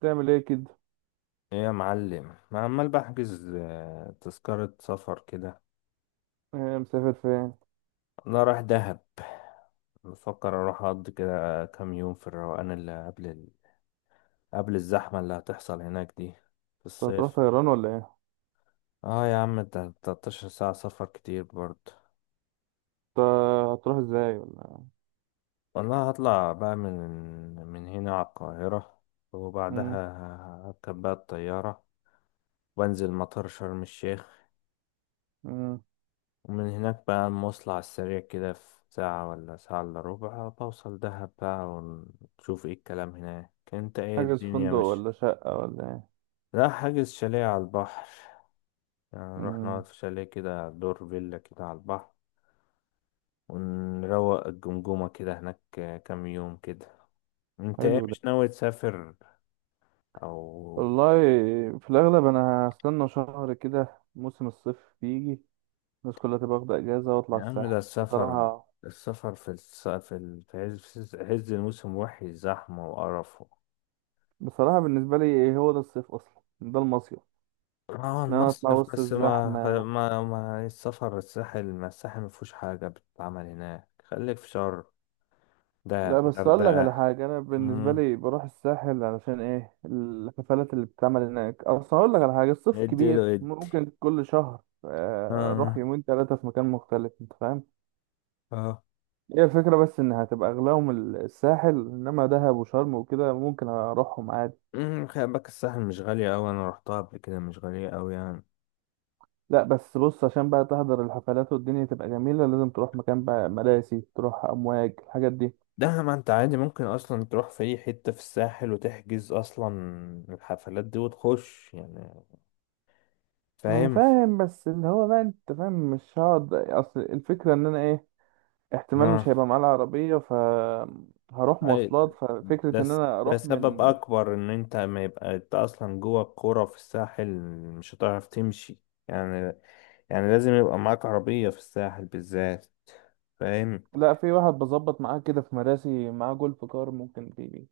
تعمل ايه كده؟ ايه يا معلم؟ ما عمال بحجز تذكرة سفر كده. إيه مسافر فين؟ انا رايح دهب. بفكر اروح اقضي كده كام يوم في الروقان اللي قبل قبل الزحمة اللي هتحصل هناك دي في انت هتروح الصيف. طيران ولا ايه؟ اه يا عم، ده 13 ساعة سفر كتير برضه. انت هتروح ازاي ولا ايه؟ والله هطلع بقى من هنا على القاهرة، مم. وبعدها هركب بقى الطيارة وانزل مطار شرم الشيخ. مم. ومن هناك بقى المواصلة على السريع كده في ساعة ولا ساعة إلا ربع بوصل دهب بقى، ونشوف ايه الكلام هناك. انت ايه حاجز الدنيا فندق مش؟ ولا شقة ولا ايه؟ لا، حاجز شاليه على البحر، يعني نروح نقعد مم. في شاليه كده، دور فيلا كده على البحر، ونروق الجمجمة كده هناك كام يوم كده. انت ايه حلو ده. مش ناوي تسافر؟ او، والله، في الاغلب انا هستنى شهر كده موسم الصيف بيجي، الناس كلها تبقى واخدة اجازة واطلع يا عم الساحل ده السفر، بصراحة. السفر في الس... في ال- في عز في عز الموسم وحش، زحمة وقرف. بصراحة بالنسبة لي هو ده الصيف اصلا، ده المصيف. اه ان انا اطلع المصيف، وسط بس ما الزحمة. ما ما السفر الساحل، ما الساحل ما فيهوش حاجة بتتعمل هناك، خليك في شرم، دهب، لا بس اقول لك على غردقة. حاجه، انا بالنسبه مم، لي بروح الساحل علشان ايه؟ الحفلات اللي بتتعمل هناك اصلا. اقول لك على حاجه، الصيف ادي له كبير، ادي. ممكن كل شهر اروح اه. يومين 3 في مكان مختلف، انت فاهم. اه. هي الفكره بس ان هتبقى اغلاهم الساحل، انما دهب وشرم وكده ممكن اروحهم عادي. مم، خلي بالك الساحل مش غالية أوي، أنا روحتها قبل كده، مش غالية أوي يعني. لا بس بص، عشان بقى تحضر الحفلات والدنيا تبقى جميله لازم تروح مكان بقى مراسي، تروح امواج، الحاجات دي. ده ما أنت عادي ممكن أصلا تروح في أي حتة في الساحل وتحجز أصلا الحفلات دي وتخش يعني. انا فاهم؟ فاهم بس اللي هو بقى، انت فاهم مش هقعد، اصل الفكره ان انا ايه، احتمال اه. مش هيبقى معاه العربية، ف هروح أي، مواصلات، ففكرة ان انا ده اروح سبب من. أكبر إن أنت ما يبقى أنت أصلا جوه الكورة في الساحل، مش هتعرف تمشي يعني. يعني لازم يبقى معاك عربية في الساحل بالذات، فاهم. لا في واحد بظبط معاه كده في مراسي، معاه جولف كار ممكن تيجي،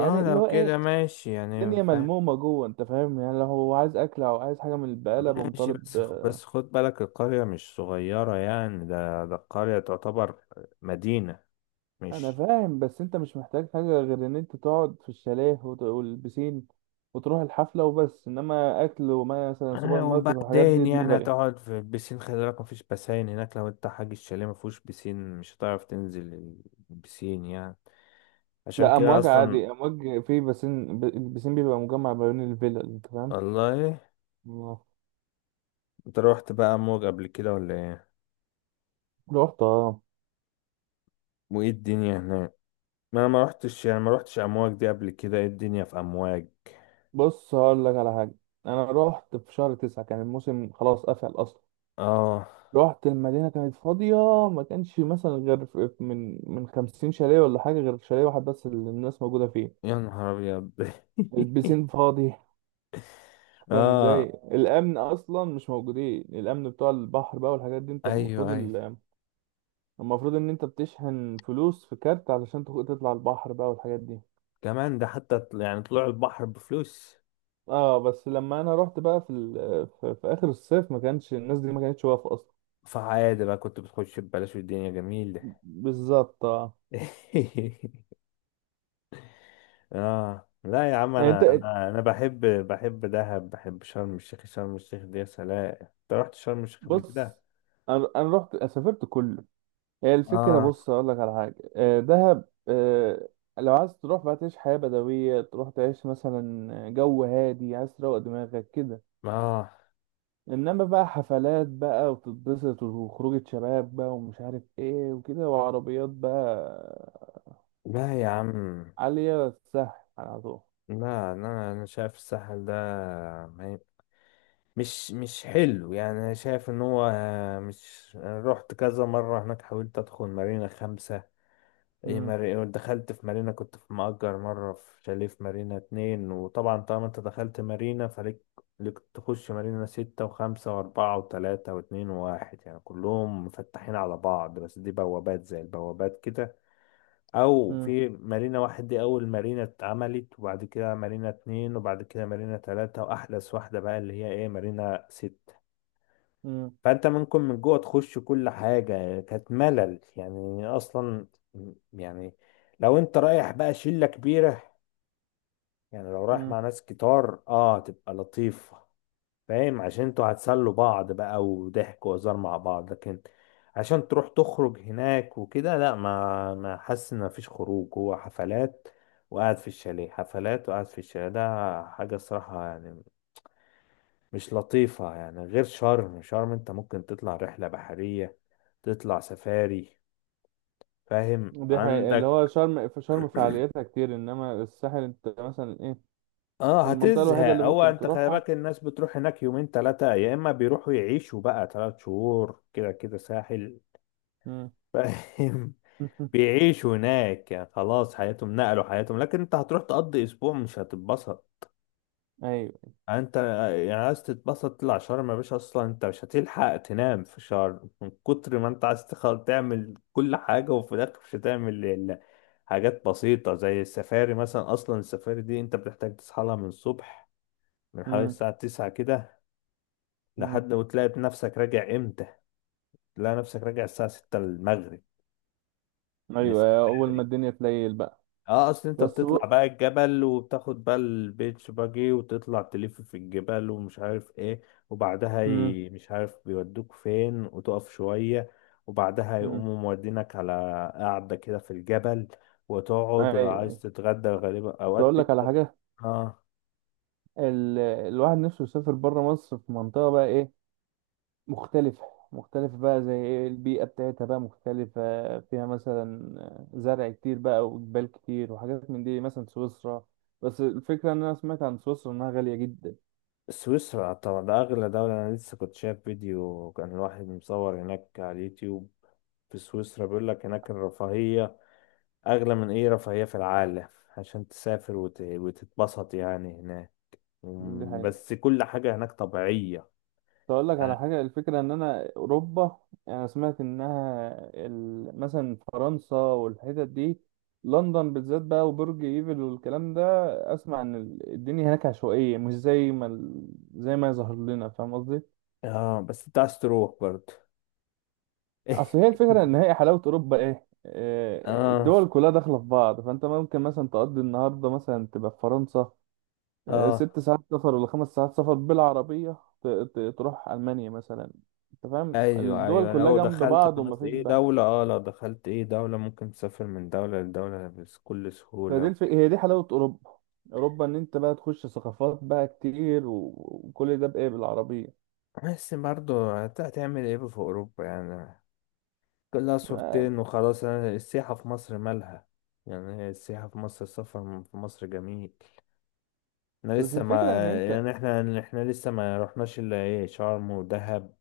اه اللي لو هو كده ايه، ماشي يعني، الدنيا فاهم. ملمومة جوه انت فاهم، يعني لو هو عايز اكل او عايز حاجة من البقالة بقوم ماشي، طالب. بس خد بالك القرية مش صغيرة يعني، ده القرية تعتبر مدينة، انا مش؟ فاهم بس انت مش محتاج حاجة غير ان انت تقعد في الشاليه والبسين، وتروح الحفلة وبس، انما اكل ومثلا سوبر ماركت والحاجات دي وبعدين يعني دليفري. هتقعد في البسين، خلي بالك مفيش بسين هناك، لو انت حاج الشاليه مفهوش بسين مش هتعرف تنزل البسين يعني. عشان لا كده امواج اصلا. عادي، امواج في بسين، البسين بيبقى مجمع ما بين الفيلا انت فاهم. والله. آه. انت روحت بقى امواج قبل كده ولا ايه؟ رحت اه. وايه الدنيا هناك؟ ما انا ما روحتش يعني، ما روحتش امواج دي قبل كده، ايه الدنيا في امواج؟ بص هقول لك على حاجة، أنا رحت في شهر 9 كان الموسم خلاص قفل أصلا. اه. رحت المدينة كانت فاضية، ما كانش مثلا غير في- من 50 شاليه ولا حاجة، غير شاليه واحد بس اللي الناس موجودة فيه. يا نهار ابيض البسين فاضي، فاهم اه. ازاي؟ الأمن أصلا مش موجودين، الأمن بتوع البحر بقى والحاجات دي، أنت المفروض ايوه ايوه. المفروض إن أنت بتشحن فلوس في كارت علشان تطلع البحر بقى والحاجات دي. كمان ده حتى يعني طلوع البحر بفلوس. اه بس لما انا رحت بقى في اخر الصيف ما كانش الناس دي ما كانتش واقفه اصلا. فعادي بقى، كنت بتخش ببلاش والدنيا جميلة. بالظبط اه. اه، لا يا عم، يعني انا انا انا بحب، بحب دهب، بحب شرم الشيخ. شرم الشيخ دي يا سلام. انت رحت شرم الشيخ قبل كده؟ بص، انا رحت سافرت كله. هي الفكره، اه. بص اقول لك على حاجه، دهب لو عايز تروح بقى تعيش حياه بدويه، تروح تعيش مثلا جو هادي، عايز تروق دماغك كده. اه. انما بقى حفلات بقى وتتبسط وخروجه شباب بقى ومش عارف ايه وكده وعربيات بقى، لا يا عم، عاليه سهل، على طول. لا، انا شايف الساحل ده، ما- مش حلو يعني. انا شايف ان هو مش، أنا رحت كذا مره هناك، حاولت ادخل مارينا خمسة، ايه مم. مارينا؟ دخلت في مارينا، كنت في مأجر مره في شاليه في مارينا اتنين. وطبعا طالما انت دخلت مارينا فليك، ليك تخش مارينا ستة وخمسة وأربعة وتلاتة واتنين وواحد، يعني كلهم مفتحين على بعض، بس دي بوابات زي البوابات كده. او مم. في مارينا واحد، دي اول مارينا اتعملت، وبعد كده مارينا اتنين، وبعد كده مارينا تلاتة، واحدث واحدة بقى اللي هي ايه، مارينا ست. مم. فانت ممكن من جوه تخش كل حاجة يعني، كانت ملل يعني اصلا يعني. لو انت رايح بقى شلة كبيرة، يعني لو رايح مم. مع ناس كتار، اه تبقى لطيفة. فاهم، عشان انتوا هتسلوا بعض بقى، وضحك وهزار مع بعض. لكن عشان تروح تخرج هناك وكده، لا ما حاسس ان مفيش خروج، هو حفلات وقاعد في الشاليه، حفلات وقاعد في الشاليه، ده حاجة الصراحة يعني مش لطيفة يعني. غير شرم، شرم انت ممكن تطلع رحلة بحرية، تطلع سفاري، فاهم دي حقيقة، اللي هو عندك. شرم، في شرم فعالياتها كتير، انما الساحل انت مثلا ايه، اه المنطقة الوحيدة هتزهق. اللي هو ممكن انت خلي تروحها. بالك الناس بتروح هناك يومين تلاتة، يا اما بيروحوا يعيشوا بقى تلات شهور كده، كده ساحل. مم. فاهم، بيعيشوا هناك يعني خلاص حياتهم، نقلوا حياتهم. لكن انت هتروح تقضي اسبوع مش هتتبسط ايوه. يعني. انت يعني عايز تتبسط تطلع شرم يا باشا. اصلا انت مش هتلحق تنام في شرم من كتر ما انت عايز تعمل كل حاجة، وفي الاخر مش هتعمل الا حاجات بسيطة زي السفاري مثلا. اصلا السفاري دي انت بتحتاج تصحى لها من الصبح، من حوالي مم. الساعة 9 كده، مم. لحد وتلاقي نفسك راجع امتى؟ تلاقي نفسك راجع الساعة 6 المغرب من ايوه، اول ما السفاري. الدنيا تليل بقى. اه اصل انت بس ب... بتطلع بقى الجبل، وبتاخد بقى البيتش باجي، وتطلع تلف في الجبال ومش عارف ايه. وبعدها مم. مش عارف بيودوك فين، وتقف شوية، وبعدها مم. يقوموا مودينك على قعدة كده في الجبل، وتقعد، ايوه ولو عايز أيوة. تتغدى غالبا بس اوقات اقول لك على بيبقى. حاجة، اه، الواحد نفسه يسافر بره مصر في منطقة بقى ايه، مختلفة. مختلفة بقى، زي ايه؟ البيئة بتاعتها بقى مختلفة، فيها مثلا زرع كتير بقى وجبال كتير وحاجات من دي، مثلا سويسرا. بس الفكرة ان انا سمعت عن سويسرا انها غالية جدا. سويسرا طبعا ده اغلى دولة، انا لسه كنت شايف فيديو كان الواحد مصور هناك على اليوتيوب في سويسرا، بيقول لك هناك الرفاهية أغلى من أي رفاهية في العالم عشان تسافر وتتبسط يعني هناك. دي مم، حقيقة. بس كل حاجة هناك طبيعية اقول لك على يعني. حاجه، الفكره ان انا اوروبا، يعني انا سمعت انها مثلا فرنسا والحتت دي، لندن بالذات بقى، وبرج ايفل والكلام ده. اسمع ان الدنيا هناك عشوائيه، مش زي ما زي ما يظهر لنا، فاهم قصدي. اه بس أنت عايز تروح برضه. اصل هي الفكره، ان هي حلاوه اوروبا ايه، اه. الدول كلها داخله في بعض، فانت ممكن مثلا تقضي النهارده مثلا تبقى في فرنسا، اه. 6 ساعات سفر ولا 5 ساعات سفر بالعربية، تروح ألمانيا مثلا، أنت فاهم ايوه الدول ايوه، كلها لو جنب دخلت بعض خلاص ومفيش ايه بقى. دولة، اه لو دخلت ايه دولة ممكن تسافر من دولة لدولة بكل سهولة وكده. هي دي حلاوة أوروبا، أوروبا إن أنت بقى تخش ثقافات بقى كتير وكل ده بإيه؟ بالعربية. بس برضه هتعمل ايه في اوروبا يعني؟ كلها ما- صورتين وخلاص يعني، السياحة في مصر مالها؟ يعني هي السياحة في مصر، السفر في مصر جميل، احنا بس لسه ما، الفكرة إن أنت، يعني احنا لسه ما رحناش الا ايه، شرم ودهب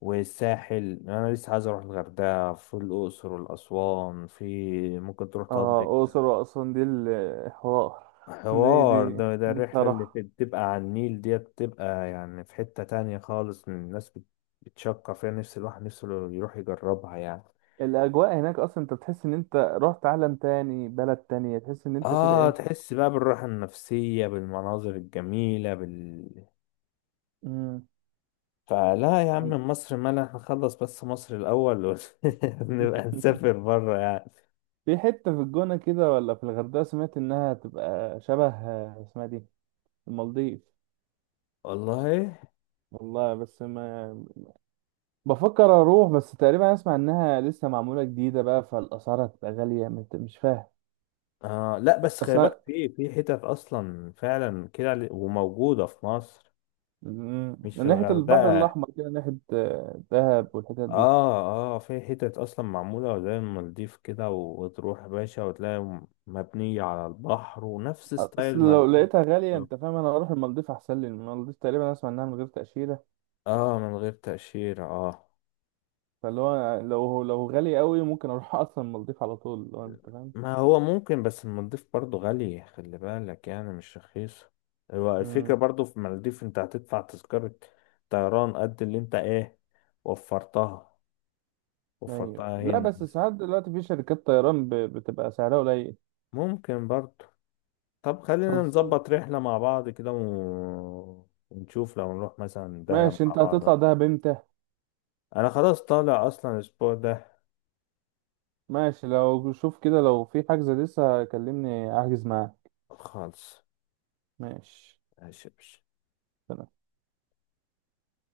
والساحل. انا لسه عايز اروح الغردقه، في الاقصر والاسوان، في ممكن تروح آه تقضي أقصر وأسوان دي الحوار. دي حوار. دي ده دي الرحله اللي بصراحة، بتبقى على النيل ديت، بتبقى يعني في حته تانية خالص من الناس بتشكر فيها نفس الواحد، نفسه يروح يجربها يعني. الأجواء هناك أصلا أنت بتحس إن أنت رحت عالم تاني، بلد تانية تحس إن أنت كده اه إيه. تحس بقى بالراحه النفسيه بالمناظر الجميله. مم. فلا يا عم، مصر مالها، احنا نخلص بس مصر الأول نبقى نسافر بره يعني. في حتة في الجونة كده ولا في الغردقة سمعت إنها تبقى شبه اسمها دي المالديف. والله. والله بس ما بفكر أروح، بس تقريبا أسمع إنها لسه معمولة جديدة بقى، فالأسعار هتبقى غالية مش فاهم. آه لا، بس خلي أصل بالك في حتت أصلا فعلا كده، وموجودة في مصر، مش في من ناحية البحر الغردقة. الأحمر كده ناحية دهب والحتت دي. اه اه، في حتت أصلا معمولة زي المالديف كده، وتروح يا باشا وتلاقي مبنية على البحر، ونفس ستايل أصل لو المالديف. لقيتها غالية بالظبط. أنت فاهم، أنا هروح المالديف أحسن لي، المالديف تقريبا أسمع إنها من غير تأشيرة. اه من غير تأشيرة اه. فاللي هو لو غالي قوي ممكن أروح أصلا المالديف على طول لو أنت ما هو ممكن، بس المالديف برضو غالية خلي بالك، يعني مش رخيصة. هو الفكرة فاهم. برضو في المالديف انت هتدفع تذكرة طيران قد اللي انت ايه، وفرتها، ايوه وفرتها لا هنا. بس ساعات دلوقتي في شركات طيران بتبقى سعرها قليل. ممكن برضو. طب خلينا خلصان. نظبط رحلة مع بعض كده ونشوف لو نروح مثلا دهب ماشي، مع انت بعض. هتطلع دهب امتى؟ انا خلاص طالع اصلا الاسبوع ده. ماشي، لو شوف كده لو في حجز لسه كلمني احجز معاه. خالص. ماشي. ماشي يا باشا.